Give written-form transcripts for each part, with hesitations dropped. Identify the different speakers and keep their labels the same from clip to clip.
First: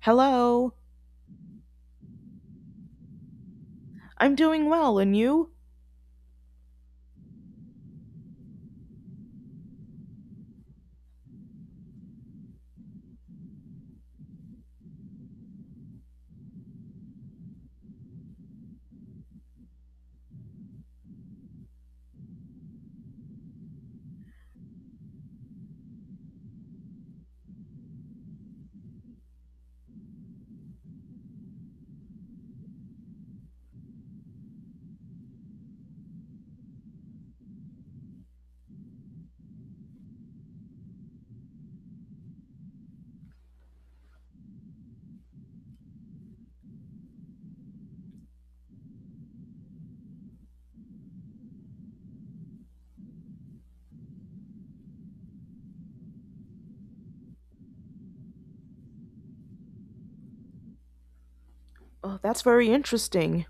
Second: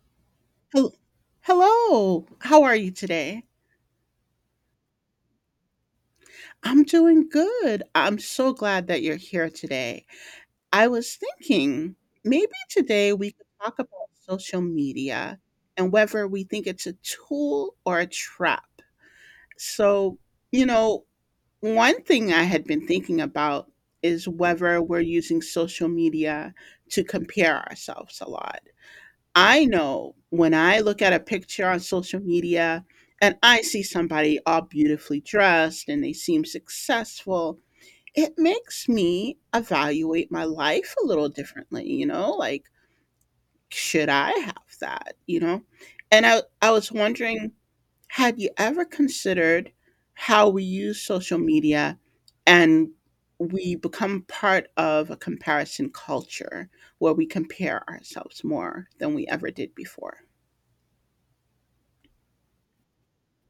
Speaker 1: Hello.
Speaker 2: Hel- Hello, how are you today?
Speaker 1: I'm doing well, and you?
Speaker 2: I'm doing good. I'm so glad that you're here today. I was thinking maybe today we could talk about social media and whether we think it's a tool or a trap. So, you know, One thing I had been thinking about is whether we're using social media to compare ourselves a lot. I know when I look at a picture on social media and I see somebody all beautifully dressed and they seem successful, it makes me evaluate my life a little differently. Like, should I have that? And I was wondering, had you ever considered how we use social media and we become part of a comparison culture where we compare ourselves more than we ever did before?
Speaker 1: Oh, that's very interesting.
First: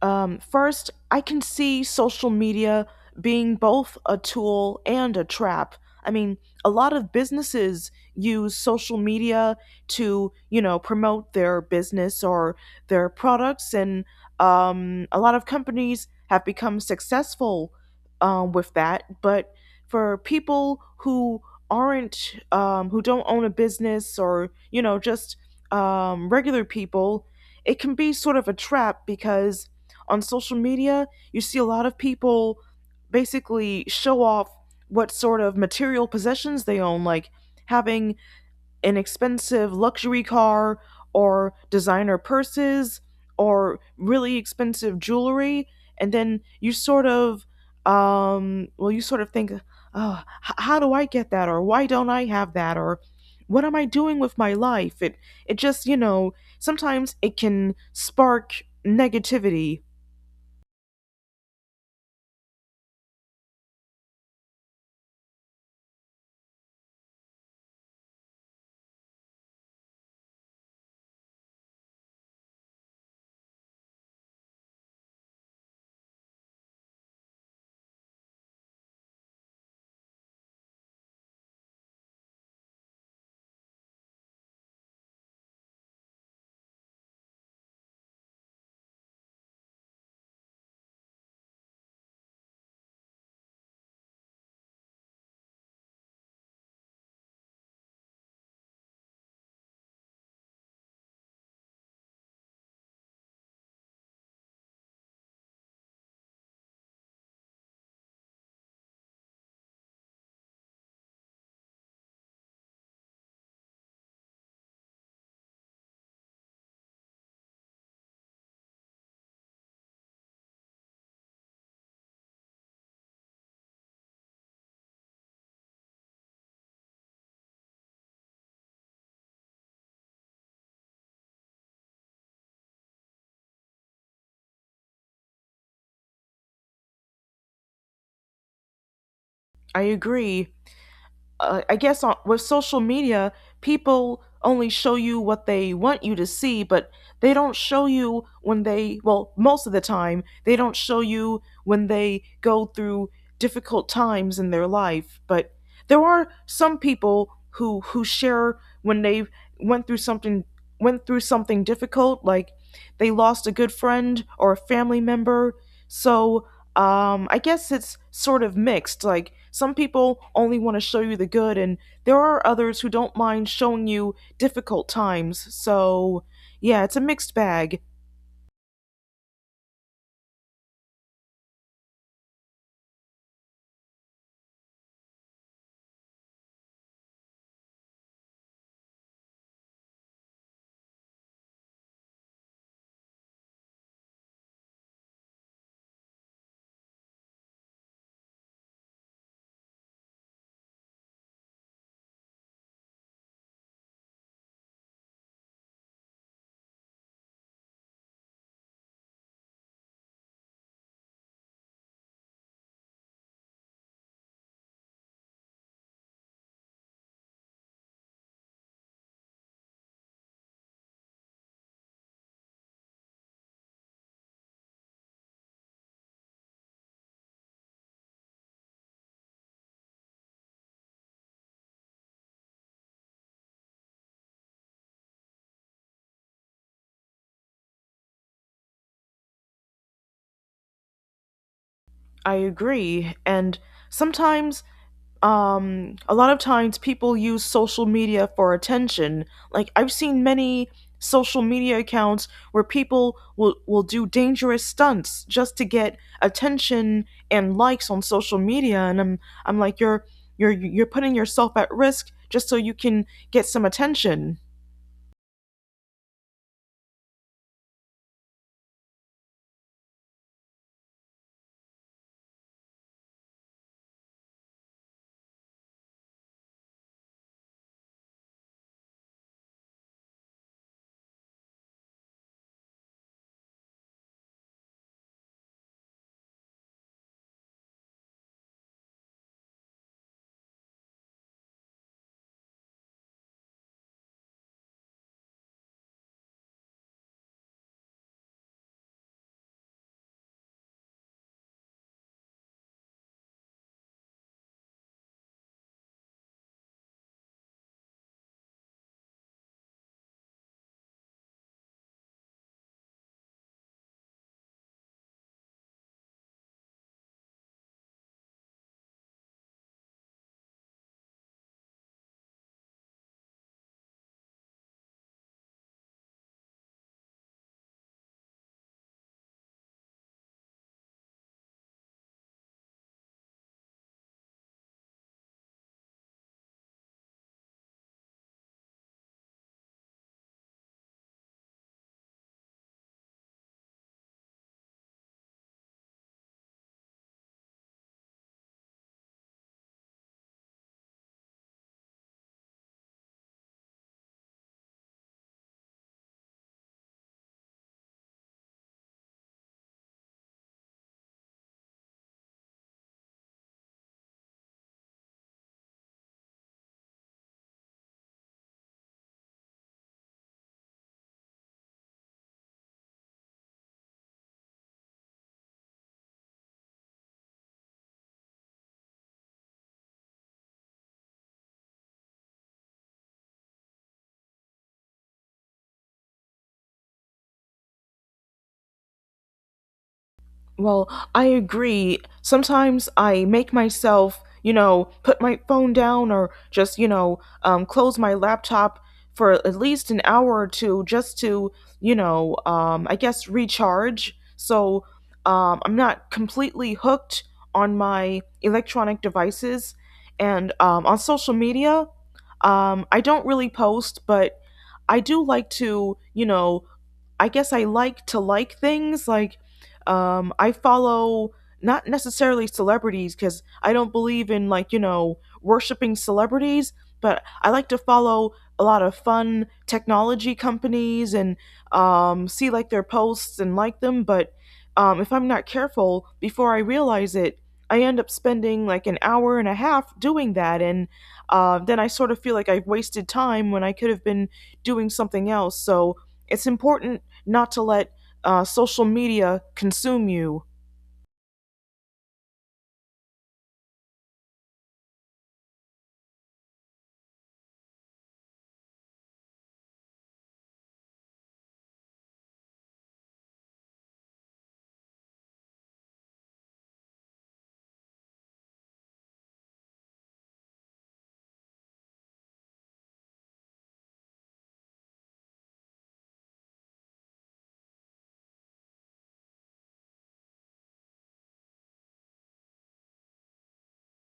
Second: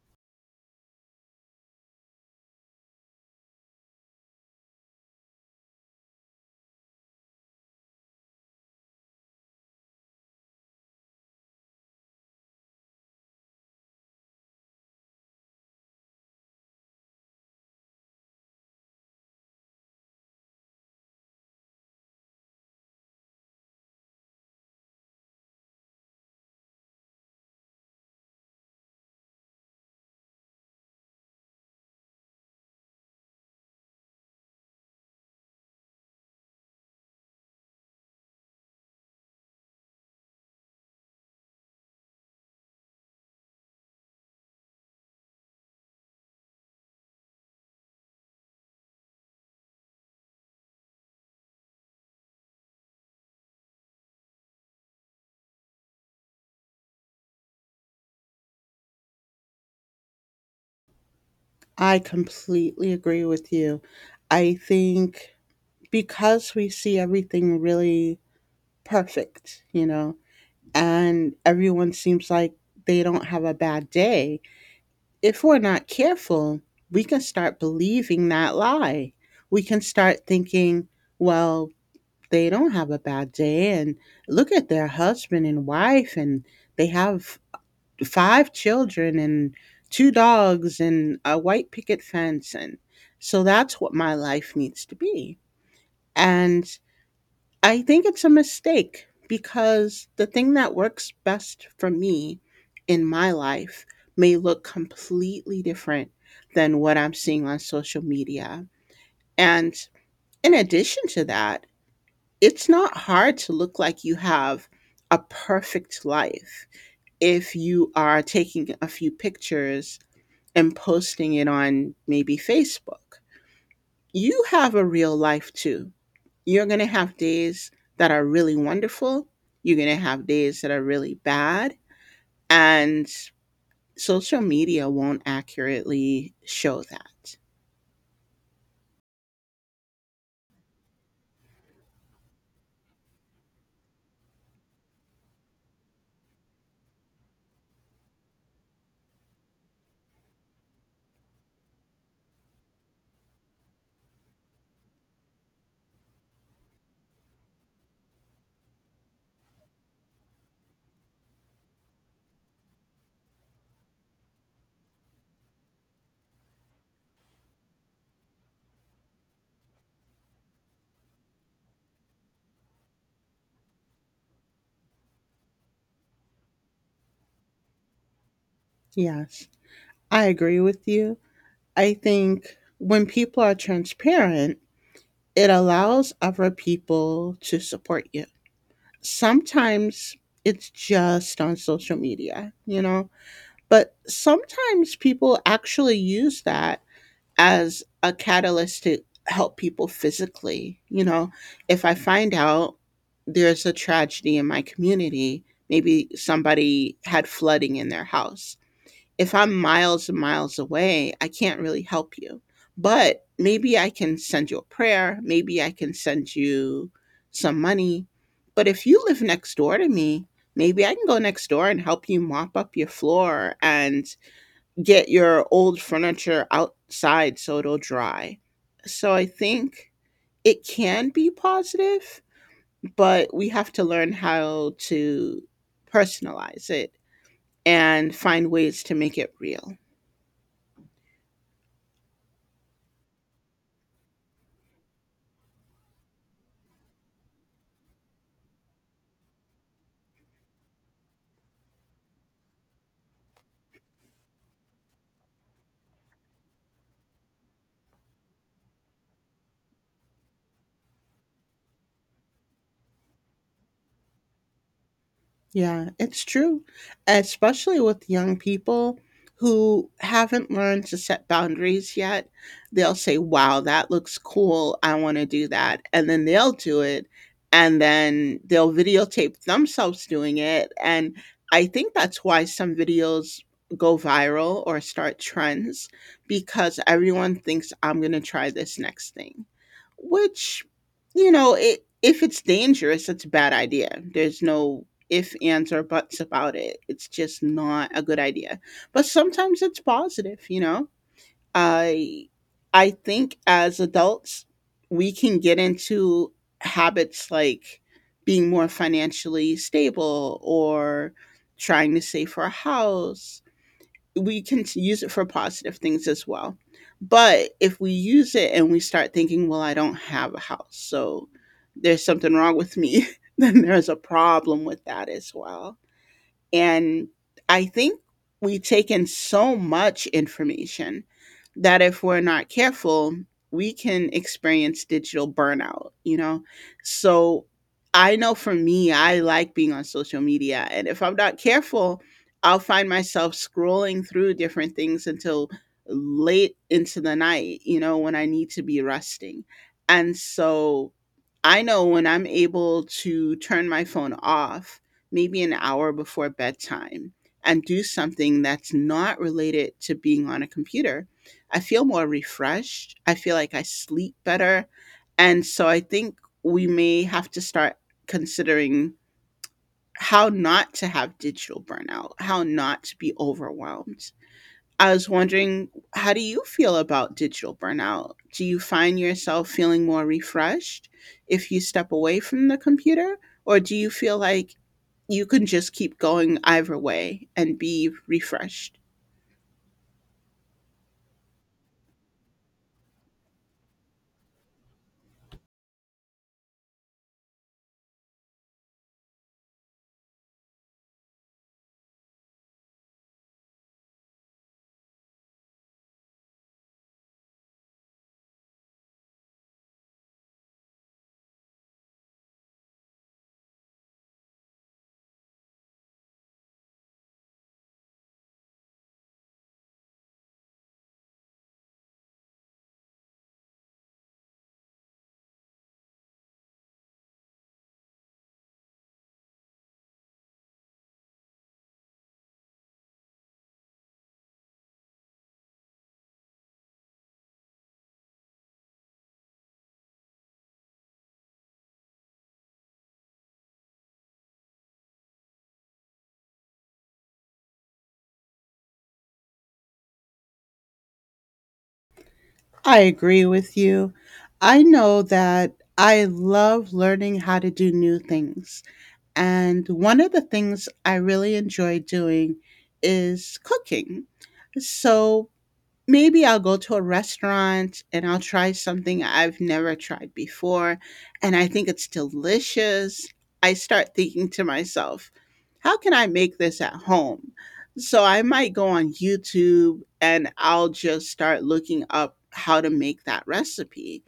Speaker 1: First, I can see social media being both a tool and a trap. I mean, a lot of businesses use social media to, you know, promote their business or their products, and a lot of companies have become successful with that. But for people who aren't, who don't own a business or, you know, just regular people, it can be sort of a trap because on social media, you see a lot of people basically show off what sort of material possessions they own, like having an expensive luxury car or designer purses or really expensive jewelry. And then you sort of, well, you sort of think, oh, how do I get that? Or why don't I have that? Or what am I doing with my life? It just, you know, sometimes it can spark negativity.
Speaker 2: I completely agree with you. I think because we see everything really perfect, you know, and everyone seems like they don't have a bad day, if we're not careful, we can start believing that lie. We can start thinking, well, they don't have a bad day and look at their husband and wife and they have five children and two dogs and a white picket fence, and so that's what my life needs to be. And I think it's a mistake because the thing that works best for me in my life may look completely different than what I'm seeing on social media. And in addition to that, it's not hard to look like you have a perfect life if you are taking a few pictures and posting it on maybe Facebook. You have a real life too. You're going to have days that are really wonderful. You're going to have days that are really bad. And social media won't accurately show that.
Speaker 1: I agree. I guess with social media, people only show you what they want you to see, but they don't show you when they, well, most of the time, they don't show you when they go through difficult times in their life. But there are some people who share when they went through something went through something difficult, like they lost a good friend or a family member. So I guess it's sort of mixed. Like, some people only want to show you the good, and there are others who don't mind showing you difficult times. So, yeah, it's a mixed bag.
Speaker 2: Yes, I agree with you. I think when people are transparent, it allows other people to support you. Sometimes it's just on social media. But sometimes people actually use that as a catalyst to help people physically. You know, if I find out there's a tragedy in my community, maybe somebody had flooding in their house. If I'm miles and miles away, I can't really help you. But maybe I can send you a prayer, maybe I can send you some money. But if you live next door to me, maybe I can go next door and help you mop up your floor and get your old furniture outside so it'll dry. So I think it can be positive, but we have to learn how to personalize it and find ways to make it real.
Speaker 1: I agree. And sometimes, a lot of times people use social media for attention. Like, I've seen many social media accounts where people will do dangerous stunts just to get attention and likes on social media. And I'm like, you're putting yourself at risk just so you can get some attention.
Speaker 2: Yeah, it's true, especially with young people who haven't learned to set boundaries yet. They'll say, "Wow, that looks cool. I want to do that." And then they'll do it, and then they'll videotape themselves doing it. And I think that's why some videos go viral or start trends, because everyone thinks I'm going to try this next thing. Which, you know, it if it's dangerous it's a bad idea. There's no if, ands, or buts about it. It's just not a good idea. But sometimes it's positive, you know? I I think as adults we can get into habits like being more financially stable or trying to save for a house. We can use it for positive things as well. But if we use it and we start thinking, well, I don't have a house, so there's something wrong with me, then there's a problem with that as well. And I think we take in so much information that if we're not careful, we can experience digital burnout. So I know for me, I like being on social media. And if I'm not careful, I'll find myself scrolling through different things until late into the night, you know, when I need to be resting. And so I know when I'm able to turn my phone off maybe an hour before bedtime and do something that's not related to being on a computer, I feel more refreshed. I feel like I sleep better. And so I think we may have to start considering how not to have digital burnout, how not to be overwhelmed. I was wondering, how do you feel about digital burnout? Do you find yourself feeling more refreshed if you step away from the computer? Or do you feel like you can just keep going either way and be refreshed?
Speaker 1: Well, I agree. Sometimes I make myself, you know, put my phone down or just, you know, close my laptop for at least an hour or two just to, you know, I guess recharge. So I'm not completely hooked on my electronic devices. And on social media, I don't really post, but I do like to, you know, I guess I like to like things. Like, I follow not necessarily celebrities because I don't believe in, like, you know, worshiping celebrities, but I like to follow a lot of fun technology companies and see, like, their posts and like them. But if I'm not careful, before I realize it, I end up spending like an hour and a half doing that, and then I sort of feel like I've wasted time when I could have been doing something else. So it's important not to let social media consume you.
Speaker 2: I agree with you. I know that I love learning how to do new things. And one of the things I really enjoy doing is cooking. So maybe I'll go to a restaurant and I'll try something I've never tried before, and I think it's delicious. I start thinking to myself, how can I make this at home? So I might go on YouTube and I'll just start looking up how to make that recipe.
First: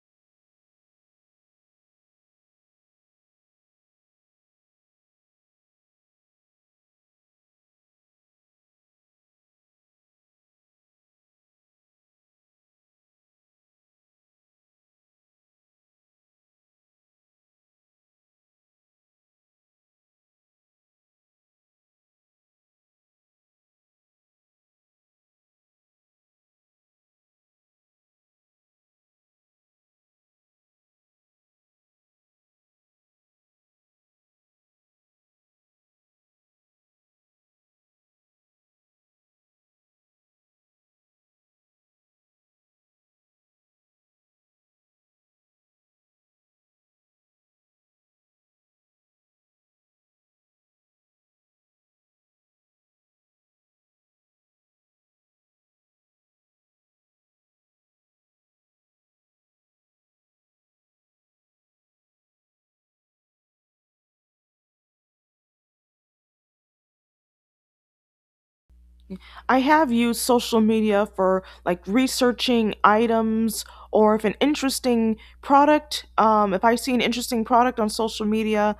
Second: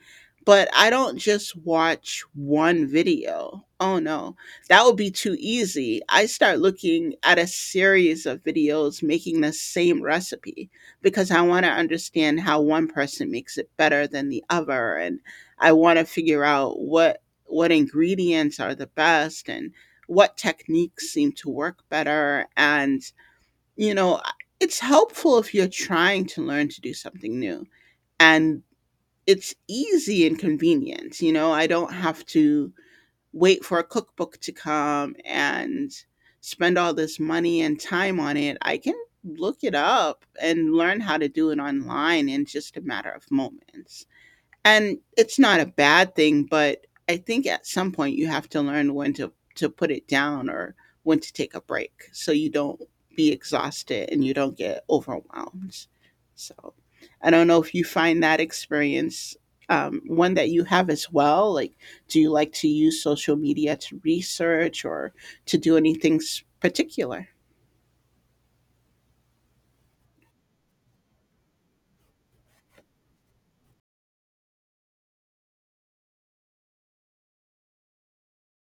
Speaker 2: But I don't just watch one video. Oh no, that would be too easy. I start looking at a series of videos making the same recipe because I want to understand how one person makes it better than the other, and I want to figure out what ingredients are the best and what techniques seem to work better. And you know, it's helpful if you're trying to learn to do something new, and it's easy and convenient. You know, I don't have to wait for a cookbook to come and spend all this money and time on it. I can look it up and learn how to do it online in just a matter of moments. And it's not a bad thing, but I think at some point you have to learn when to put it down or when to take a break so you don't be exhausted and you don't get overwhelmed. So I don't know if you find that experience one that you have as well. Like, do you like to use social media to research or to do anything particular?
Speaker 1: I have used social media for like researching items, or if an interesting product, if I see an interesting product on social media,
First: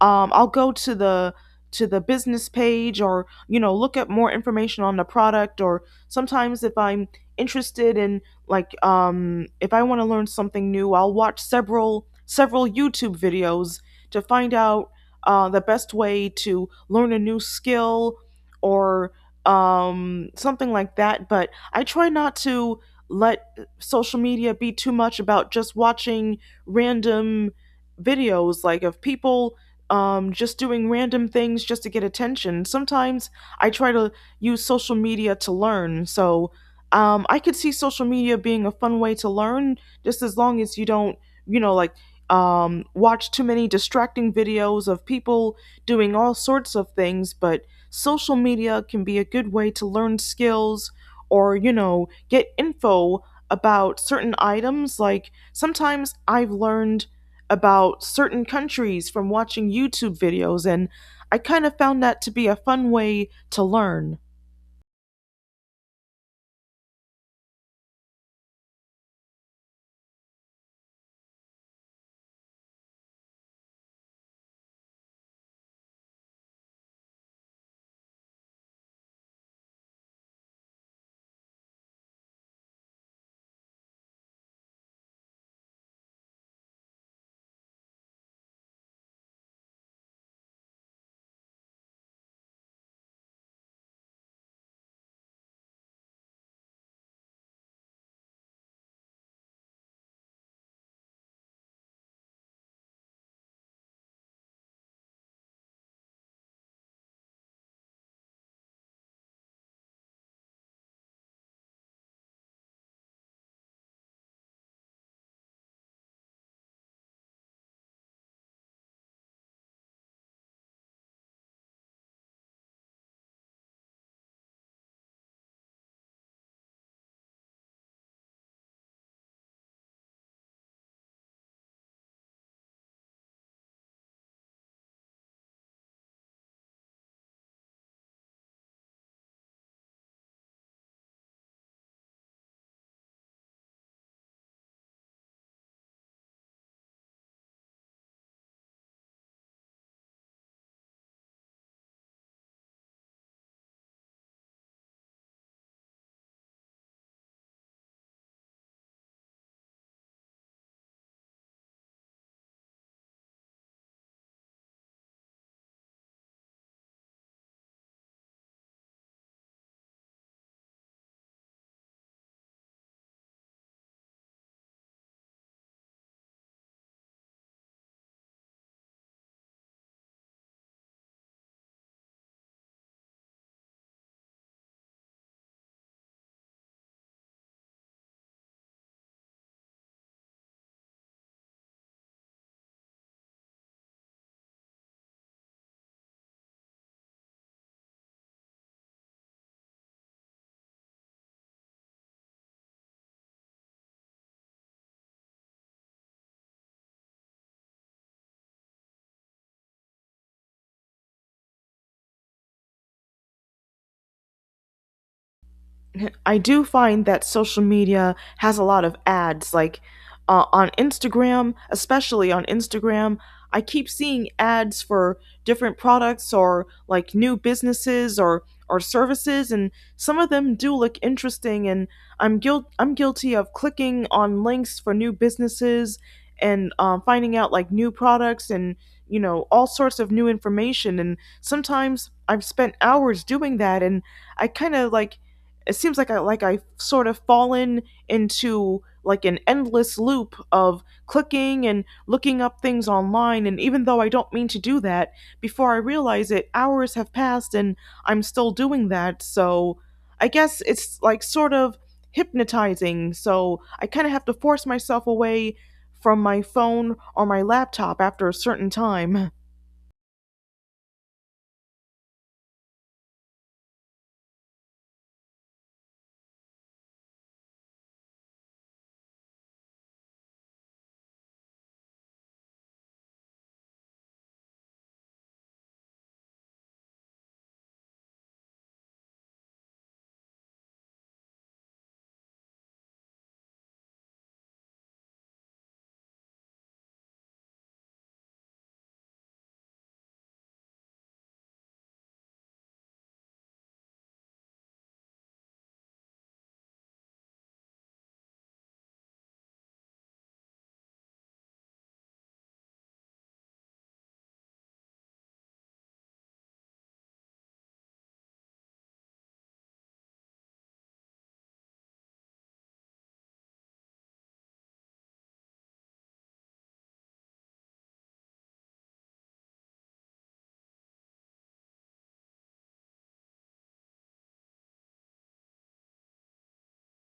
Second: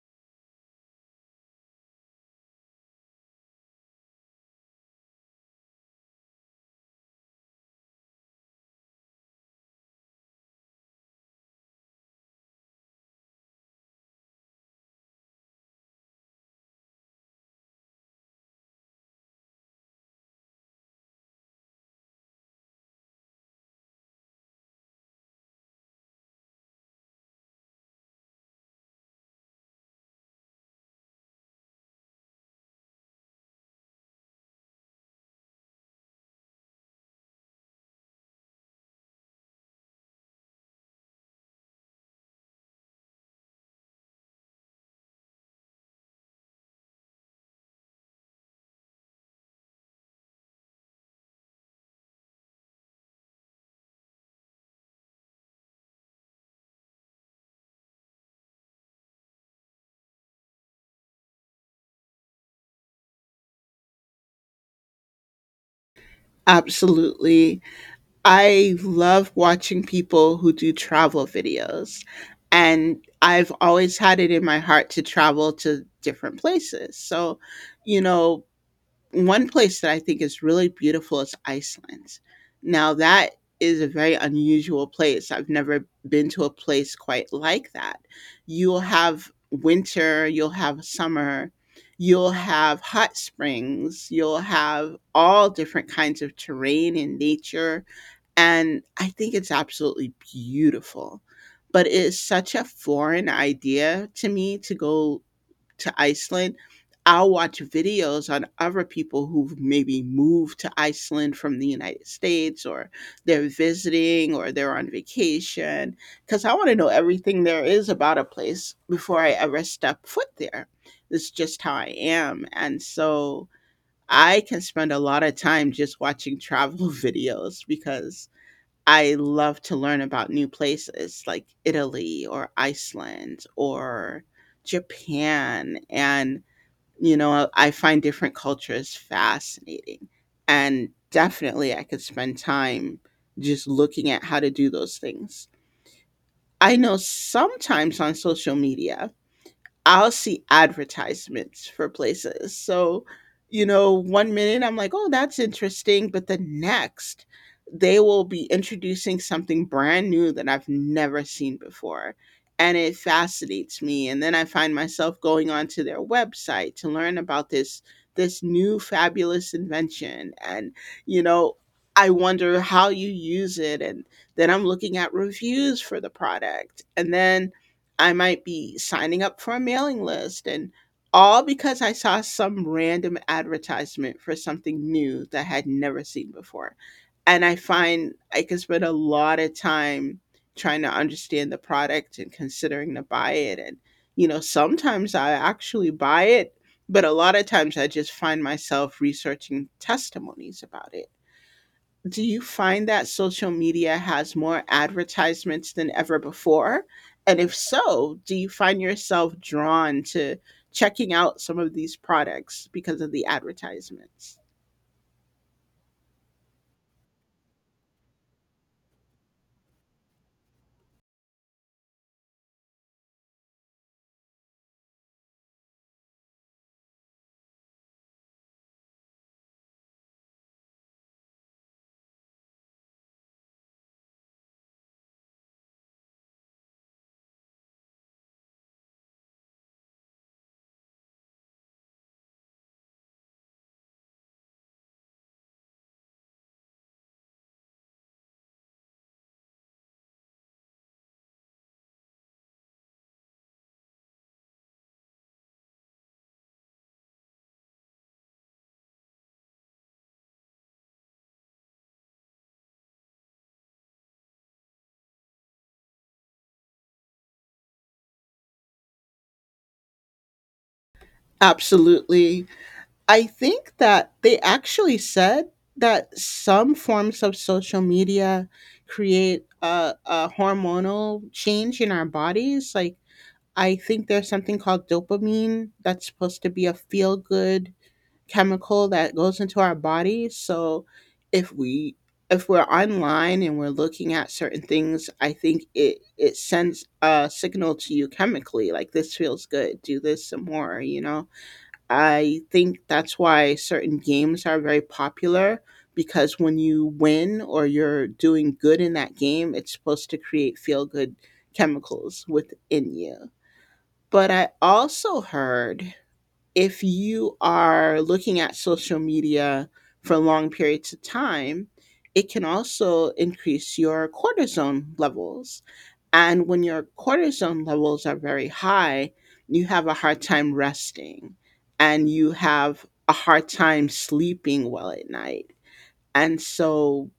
Speaker 1: I'll go to the business page, or you know, look up more information on the product, or sometimes if I'm interested in like if I want to learn something new, I'll watch several YouTube videos to find out the best way to learn a new skill, or something like that. But I try not to let social media be too much about just watching random videos, like of people just doing random things just to get attention. Sometimes I try to use social media to learn. So I could see social media being a fun way to learn, just as long as you don't, you know, like watch too many distracting videos of people doing all sorts of things. But social media can be a good way to learn skills, or, you know, get info about certain items. Like sometimes I've learned about certain countries from watching YouTube videos, and I kind of found that to be a fun way to learn.
Speaker 2: Absolutely. I love watching people who do travel videos, and I've always had it in my heart to travel to different places. So, you know, one place that I think is really beautiful is Iceland. Now that is a very unusual place. I've never been to a place quite like that. You'll have winter, you'll have summer, you'll have hot springs, you'll have all different kinds of terrain and nature. And I think it's absolutely beautiful. But it is such a foreign idea to me to go to Iceland, I'll watch videos on other people who've maybe moved to Iceland from the United States, or they're visiting or they're on vacation, because I want to know everything there is about a place before I ever step foot there. It's just how I am. And so I can spend a lot of time just watching travel videos because I love to learn about new places like Italy or Iceland or Japan. And, you know, I find different cultures fascinating. And definitely, I could spend time just looking at how to do those things. I know sometimes on social media, I'll see advertisements for places. So, you know, one minute I'm like, oh, that's interesting. But the next, they will be introducing something brand new that I've never seen before. And it fascinates me. And then I find myself going onto their website to learn about this new fabulous invention. And, you know, I wonder how you use it. And then I'm looking at reviews for the product. And then I might be signing up for a mailing list, and all because I saw some random advertisement for something new that I had never seen before. And I find I can spend a lot of time trying to understand the product and considering to buy it. And, you know, sometimes I actually buy it, but a lot of times I just find myself researching testimonies about it. Do you find that social media has more advertisements than ever before? And if so, do you find yourself drawn to checking out some of these products because of the advertisements?
Speaker 1: I do find that social media has a lot of ads. Like on Instagram, especially on Instagram, I keep seeing ads for different products or like new businesses or services, and some of them do look interesting. And I'm guilty of clicking on links for new businesses and finding out like new products, and you know, all sorts of new information. And sometimes I've spent hours doing that, and I kind of like, it seems like I like, I've sort of fallen into like an endless loop of clicking and looking up things online, and even though I don't mean to do that, before I realize it, hours have passed and I'm still doing that. So I guess it's like sort of hypnotizing. So I kind of have to force myself away from my phone or my laptop after a certain time.
Speaker 2: Absolutely. I think that they actually said that some forms of social media create a hormonal change in our bodies. Like, I think there's something called dopamine that's supposed to be a feel good chemical that goes into our bodies. So if we if we're online and we're looking at certain things, I think it sends a signal to you chemically like this feels good, do this some more, you know. I think that's why certain games are very popular because when you win or you're doing good in that game, it's supposed to create feel good chemicals within you. But I also heard if you are looking at social media for long periods of time, it can also increase your cortisone levels. And when your cortisone levels are very high, you have a hard time resting and you have a hard time sleeping well at night, and so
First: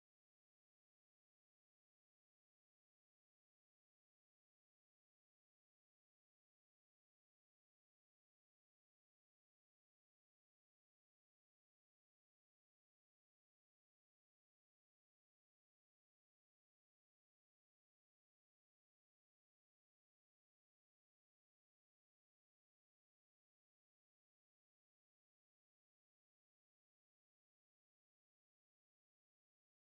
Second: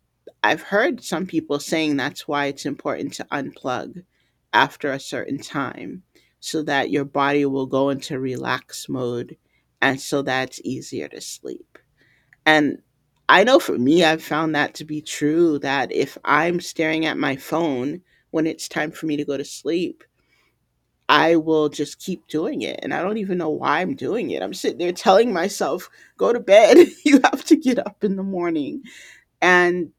Speaker 2: I've heard some people saying that's why it's important to unplug after a certain time, so that your body will go into relax mode and so that's easier to sleep. And I know for me, I've found that to be true that if I'm staring at my phone when it's time for me to go to sleep, I will just keep doing it. And I don't even know why I'm doing it. I'm sitting there telling myself, go to bed. You have to get up in the morning, and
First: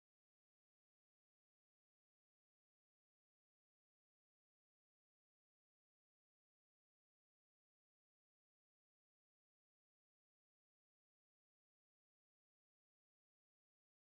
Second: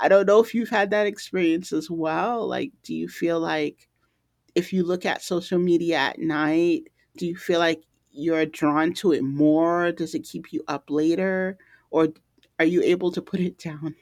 Speaker 2: I don't know if you've had that experience as well. Like, do you feel like if you look at social media at night, do you feel like you're drawn to it more? Does it keep you up later? Or are you able to put it down?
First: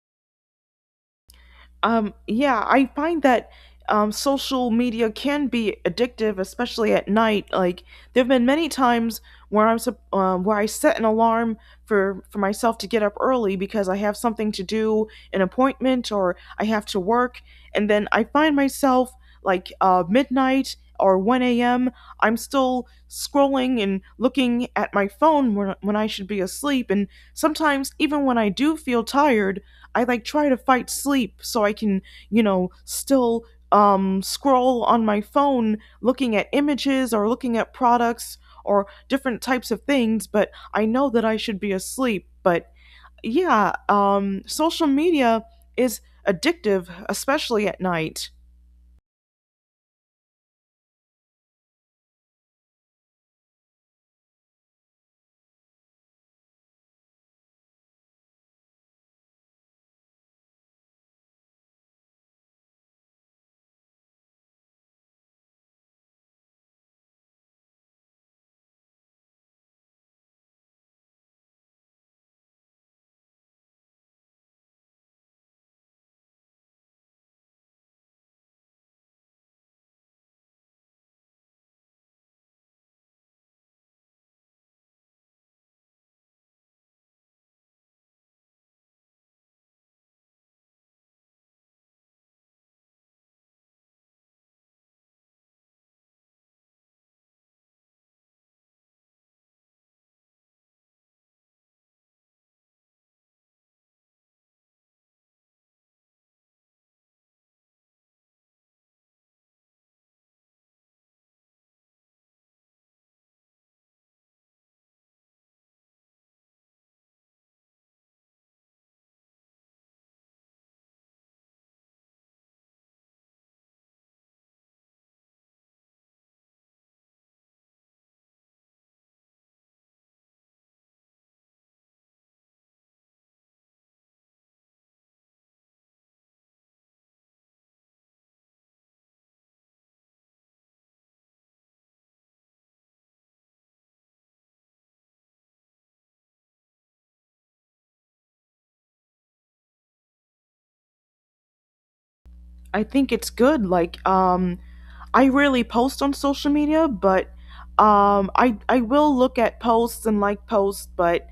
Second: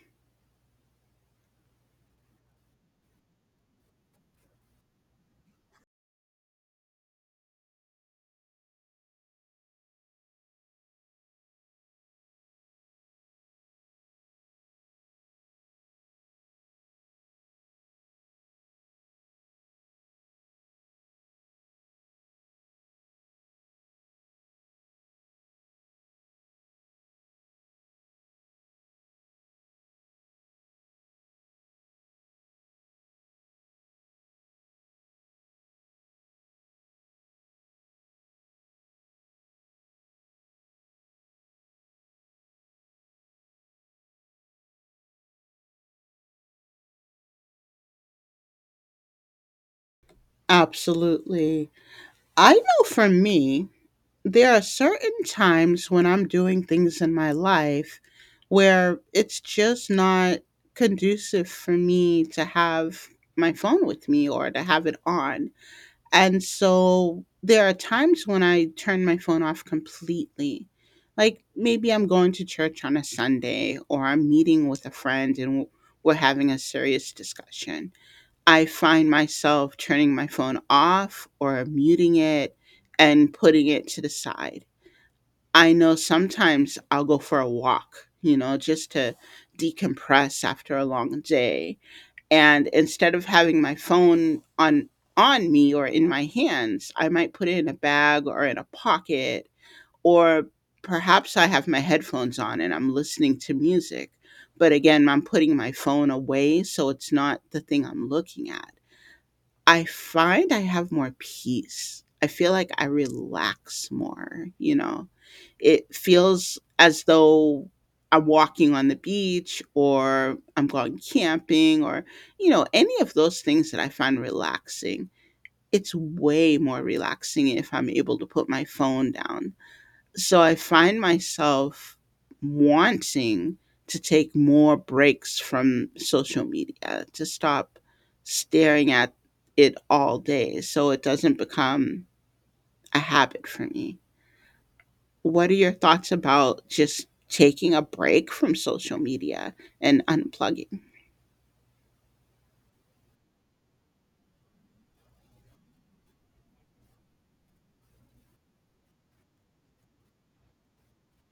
Speaker 1: Yeah, I find that social media can be addictive, especially at night. Like there have been many times where where I set an alarm for myself to get up early because I have something to do, an appointment, or I have to work, and then I find myself like midnight or 1 a.m. I'm still scrolling and looking at my phone when I should be asleep, and sometimes even when I do feel tired. I like try to fight sleep so I can, you know, still scroll on my phone looking at images or looking at products or different types of things, but I know that I should be asleep. But yeah, social media is addictive, especially at night.
Speaker 2: Absolutely. I know for me, there are certain times when I'm doing things in my life where it's just not conducive for me to have my phone with me or to have it on. And so there are times when I turn my phone off completely. Like maybe I'm going to church on a Sunday, or I'm meeting with a friend and we're having a serious discussion. I find myself turning my phone off or muting it and putting it to the side. I know sometimes I'll go for a walk, you know, just to decompress after a long day, and instead of having my phone on me or in my hands, I might put it in a bag or in a pocket, or perhaps I have my headphones on and I'm listening to music, but again I'm putting my phone away so it's not the thing I'm looking at. I find I have more peace. I feel like I relax more, you know? It feels as though I'm walking on the beach or I'm going camping or, you know, any of those things that I find relaxing. It's way more relaxing if I'm able to put my phone down. So I find myself wanting to take more breaks from social media, to stop staring at it all day so it doesn't become a habit for me. What are your thoughts about just taking a break from social media and unplugging?
Speaker 1: I think it's good. Like, I rarely post on social media, but I will look at posts and like posts, but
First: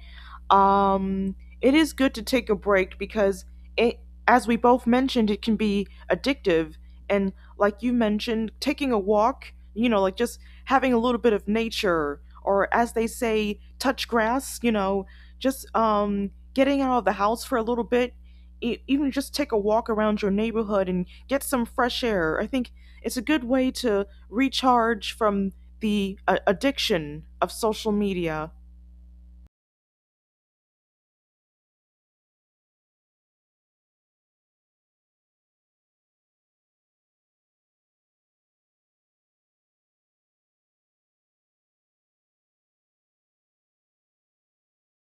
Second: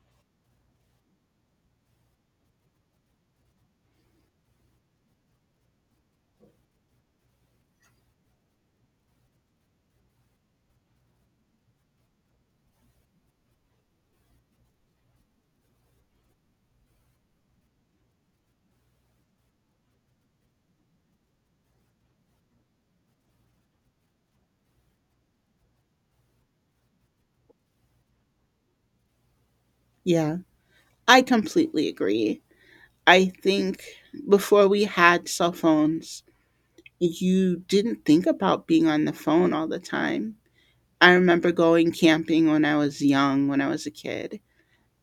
Speaker 1: um, it is good to take a break because it, as we both mentioned, it can be addictive. And like you mentioned, taking a walk, you know, like just having a little bit of nature, or as they say, touch grass, you know, just getting out of the house for a little bit, even just take a walk around your neighborhood and get some fresh air. I think it's a good way to recharge from the addiction of social media.
Speaker 2: Yeah, I completely agree. I think before we had cell phones, you didn't think about being on the phone all the time. I remember going camping when I was young, when I was a kid,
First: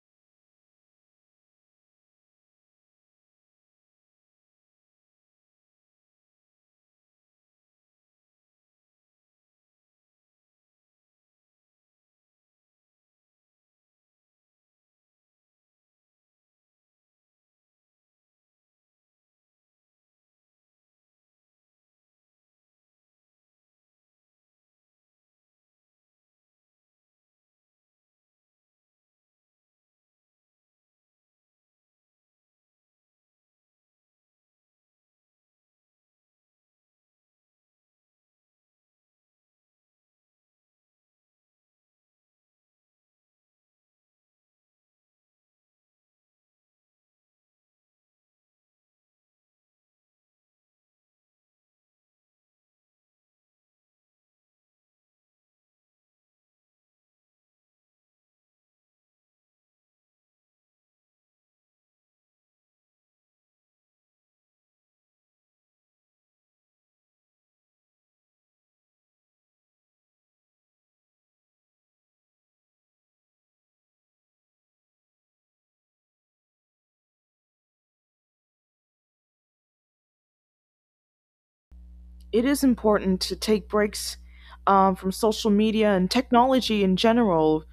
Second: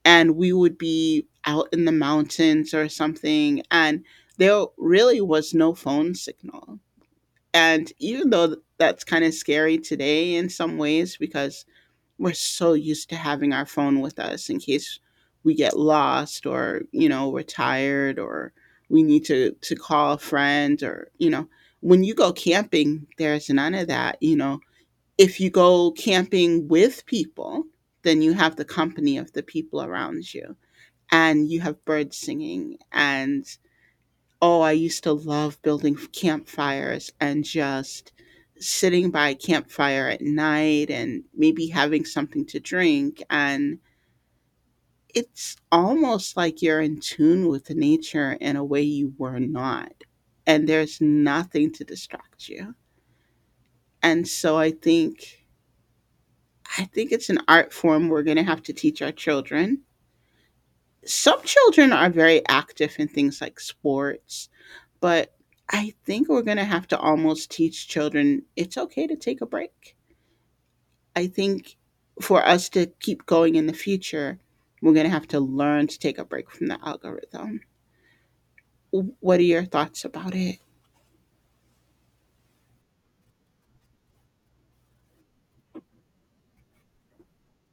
Speaker 2: and we would be out in the mountains or something, and there really was no phone signal. And even though that's kind of scary today in some ways because we're so used to having our phone with us in case we get lost or, you know, we're tired, or we need to call a friend or, you know, when you go camping, there's none of that, you know, if you go camping with people, then you have the company of the people around you, and you have birds singing, and oh, I used to love building campfires and just sitting by a campfire at night and maybe having something to drink, and it's almost like you're in tune with nature in a way you were not, and there's nothing to distract you. And so I think, I think it's an art form we're going to have to teach our children. Some children are very active in things like sports, but I think we're going to have to almost teach children it's okay to take a break. I think for us to keep going in the future, we're going to have to learn to take a break from the algorithm. What are your thoughts about it?
Speaker 1: It is important to take breaks from social media and technology in general.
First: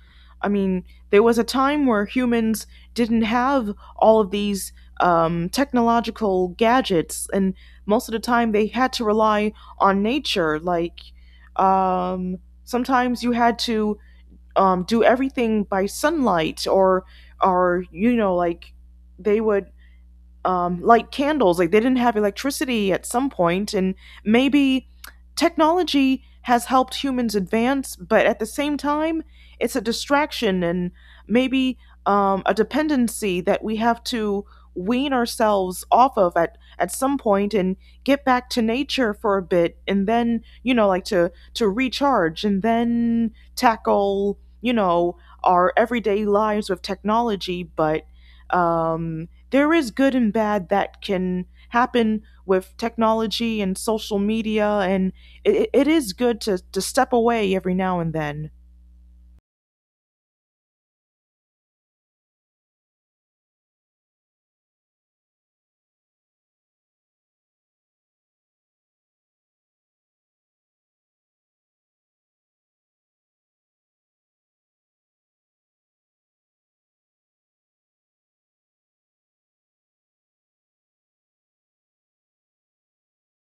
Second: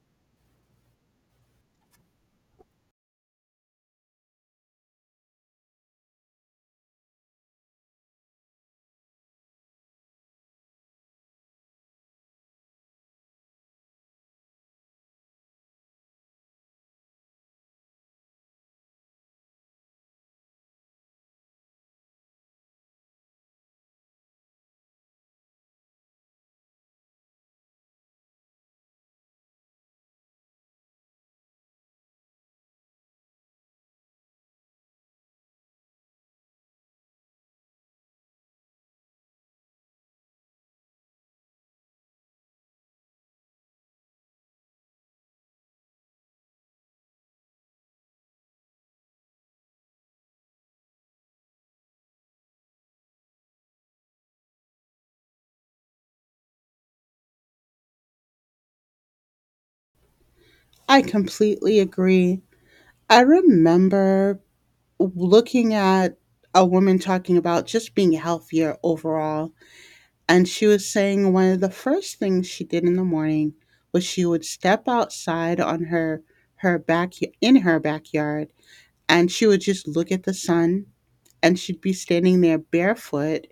Speaker 1: I mean, there was a time where humans didn't have all of these technological gadgets, and most of the time they had to rely on nature. Like, um, sometimes you had to do everything by sunlight, or you know, like they would light candles. Like they didn't have electricity at some point, and maybe technology has helped humans advance, but at the same time, it's a distraction, and maybe a dependency that we have to wean ourselves off of at some point, and get back to nature for a bit, and then you know like to recharge, and then tackle you know our everyday lives with technology, but um there is good and bad that can happen with technology and social media, and it is good to step away every now and then.
Speaker 2: I completely agree. I remember looking at a woman talking about just being healthier overall. And she was saying one of the first things she did in the morning was she would step outside on her her back, in her backyard, and she would just look at the sun, and she'd be standing there barefoot,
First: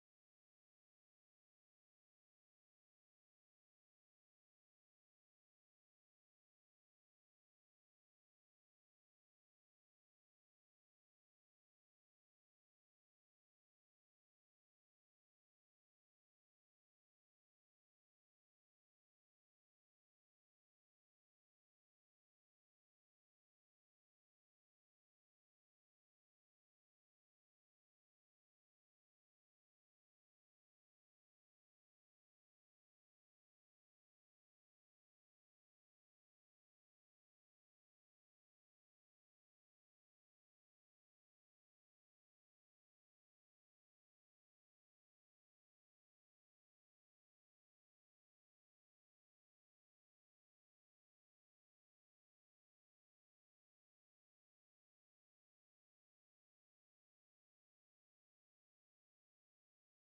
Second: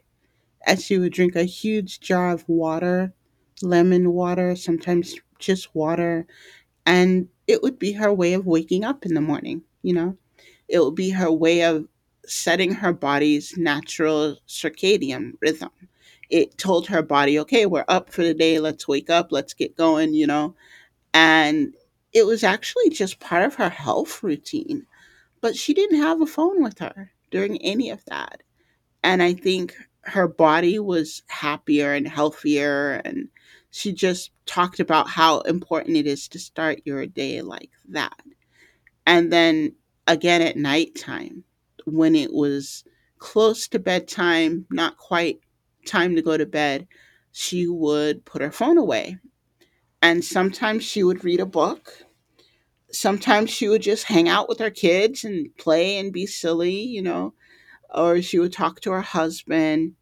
Speaker 2: and she would drink a huge jar of water, lemon water, sometimes just water, and it would be her way of waking up in the morning, you know? It will be her way of setting her body's natural circadian rhythm. It told her body, okay, we're up for the day. Let's wake up. Let's get going, you know? And it was actually just part of her health routine. But she didn't have a phone with her during any of that. And I think her body was happier and healthier. And she just talked about how important it is to start your day like that. And then again at nighttime, when it was close to bedtime, not quite time to go to bed, she would put her phone away. And sometimes she would read a book. Sometimes she would just hang out with her kids and play and be silly, you know, or she would talk to her husband.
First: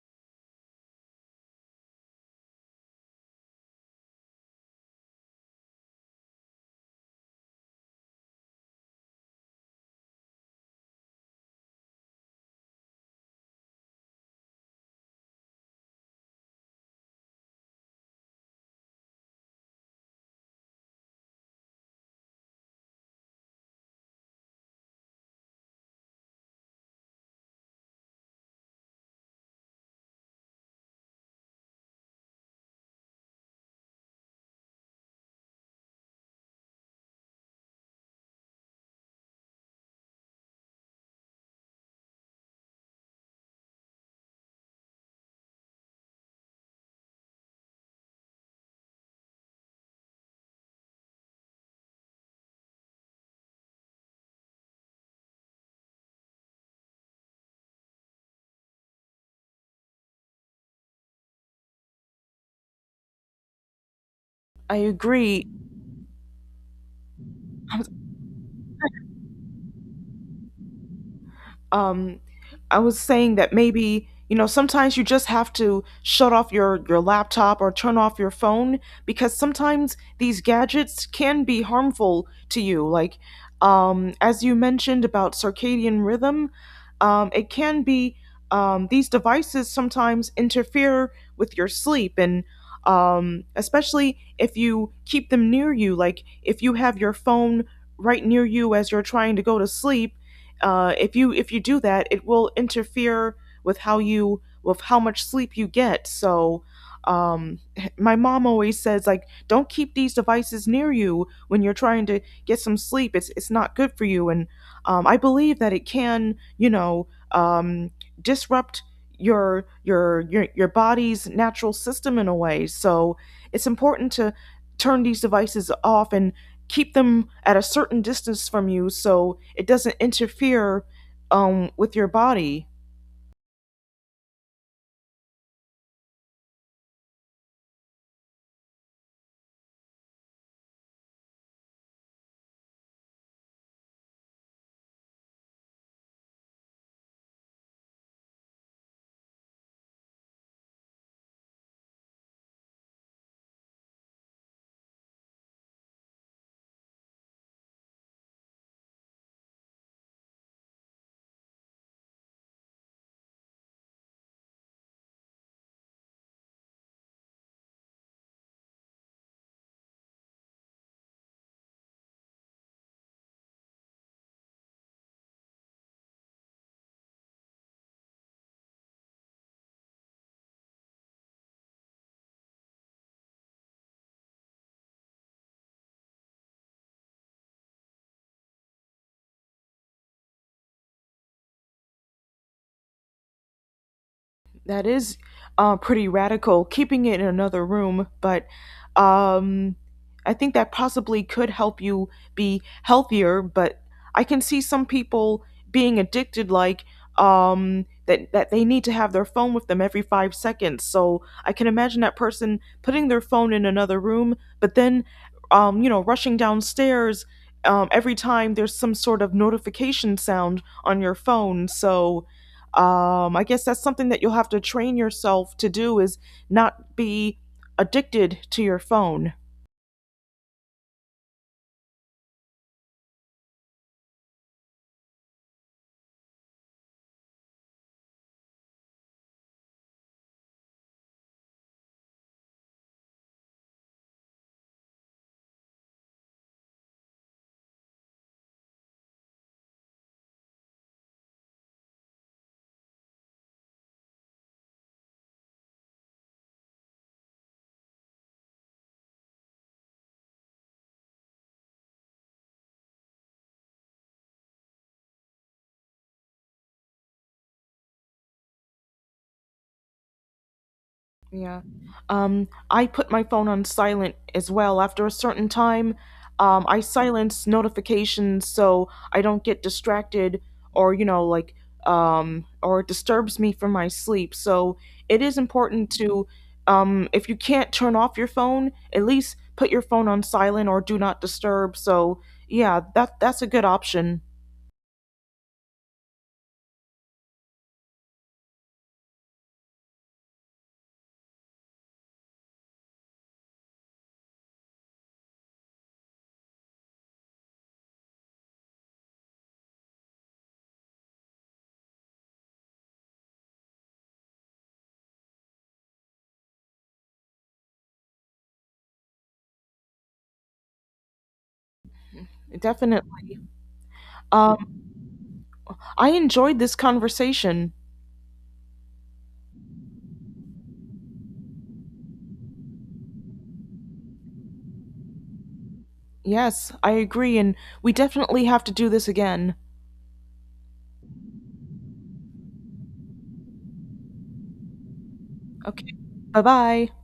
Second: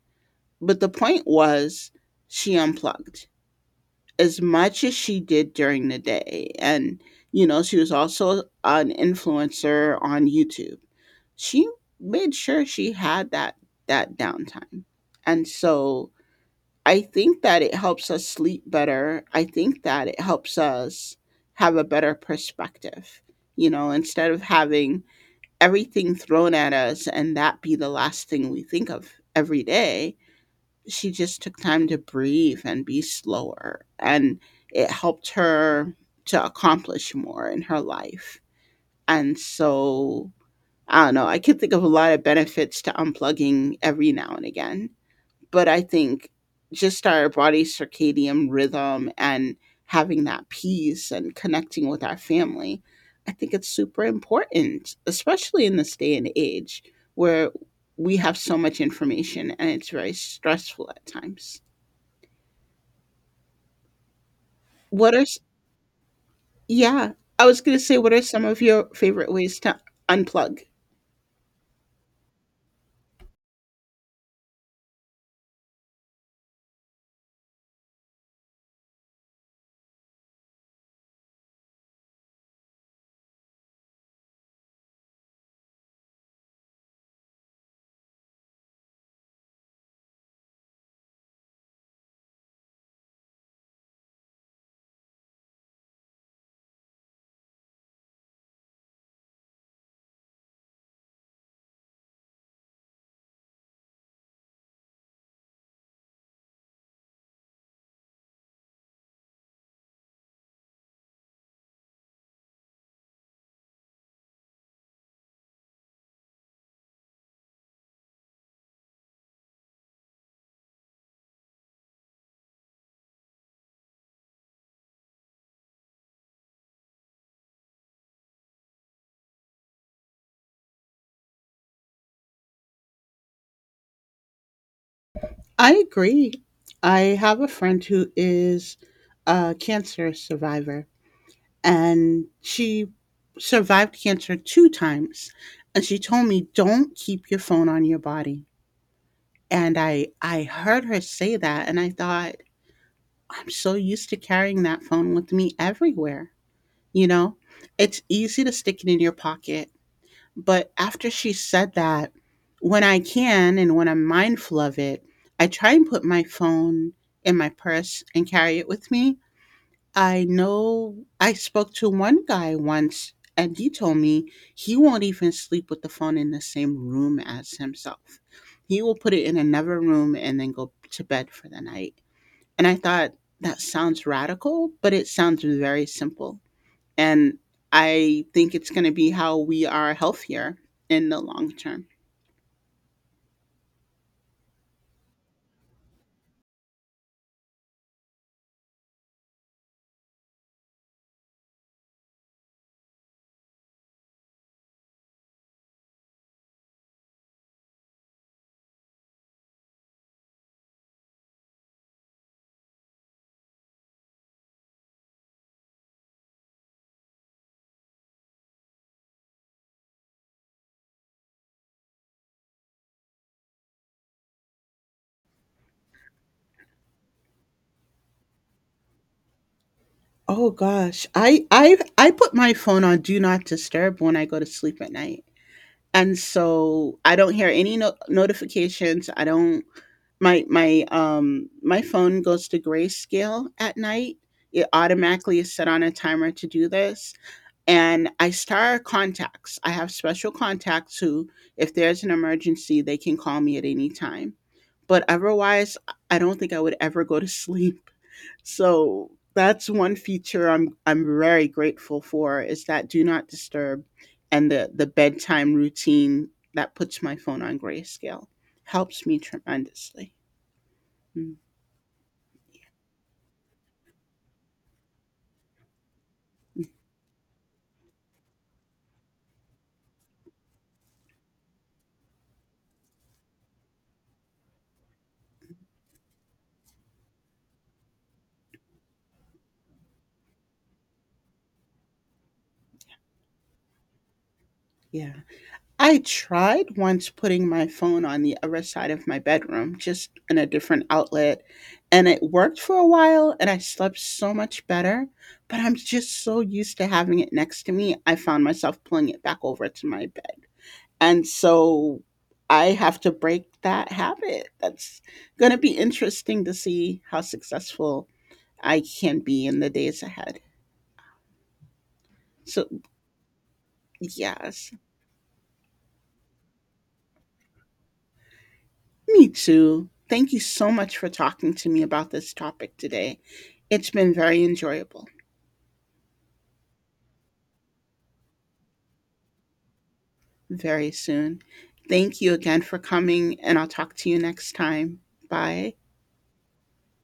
Speaker 2: But the point was, she unplugged as much as she did during the day. And, you know, she was also an influencer on YouTube. She made sure she had that that downtime. And so I think that it helps us sleep better. I think that it helps us have a better perspective, you know, instead of having everything thrown at us and that be the last thing we think of every day. She just took time to breathe and be slower, and it helped her to accomplish more in her life. And so I don't know. I can think of a lot of benefits to unplugging every now and again, but I think just our body's circadian rhythm and having that peace and connecting with our family, I think it's super important, especially in this day and age where we have so much information and it's very stressful at times.
Speaker 1: I
Speaker 2: What are, s-
Speaker 1: agree.
Speaker 2: yeah, I was going to say, what are some of your favorite ways to unplug?
Speaker 1: um, I was saying that maybe you know sometimes you just have to shut off your laptop or turn off your phone, because sometimes these gadgets can be harmful to you. Like as you mentioned about circadian rhythm, it can be these devices sometimes interfere with your sleep, and especially if you keep them near you, like if you have your phone right near you as you're trying to go to sleep, if you do that, it will interfere with how you with how much sleep you get. So um my mom always says like don't keep these devices near you when you're trying to get some sleep. It's not good for you, and I believe that it can you know disrupt your body's natural system in a way. So it's important to turn these devices off and keep them at a certain distance from you so it doesn't interfere with your body.
Speaker 2: I agree. I have a friend who is a cancer survivor, and she survived cancer two times. And she told me, "Don't keep your phone on your body." And I heard her say that, and I thought, I'm so used to carrying that phone with me everywhere. You know, it's easy to stick it in your pocket, but after she said that, when I can and when I'm mindful of it, I try and put my phone in my purse and carry it with me. I know I spoke to one guy once and he told me he won't even sleep with the phone in the same room as himself. He will put it in another room and then go to bed for the night. And I thought that sounds radical, but it sounds very simple. And I think it's going to be how we are healthier in the long term.
Speaker 1: That is pretty radical, keeping it in another room, but um, I think that possibly could help you be healthier. But I can see some people being addicted, like that they need to have their phone with them every 5 seconds. So I can imagine that person putting their phone in another room, but then, you know, rushing downstairs. Every time there's some sort of notification sound on your phone, so I guess that's something that you'll have to train yourself to do is not be addicted to your phone.
Speaker 2: Oh gosh, I put my phone on do not disturb when I go to sleep at night. And so I don't hear any notifications. I don't, my phone goes to grayscale at night. It automatically is set on a timer to do this. And I star contacts. I have special contacts who, if there's an emergency, they can call me at any time, but otherwise I don't think I would ever go to sleep. So that's one feature I'm very grateful for, is that do not disturb and the bedtime routine that puts my phone on grayscale helps me tremendously. Mm,
Speaker 1: Yeah. I put my phone on silent as well. After a certain time, I silence notifications so I don't get distracted or, you know, like, or it disturbs me from my sleep. So it is important to, if you can't turn off your phone, at least put your phone on silent or do not disturb. So yeah, that's a good option.
Speaker 2: Yeah. I tried once putting my phone on the other side of my bedroom, just in a different outlet, and it worked for a while and I slept so much better. But I'm just so used to having it next to me, I found myself pulling it back over to my bed. And so I have to break that habit. That's going to be interesting to see how successful I can be in the days ahead. So,
Speaker 1: Definitely.
Speaker 2: yes.
Speaker 1: Um, I enjoyed this conversation.
Speaker 2: Me too. Thank you so much for talking to me about this topic today. It's been very enjoyable.
Speaker 1: Yes, I agree. And we definitely have to do this again.
Speaker 2: Very soon. Thank you again for coming, and I'll talk to you next time. Bye.
Speaker 1: Okay. Bye bye.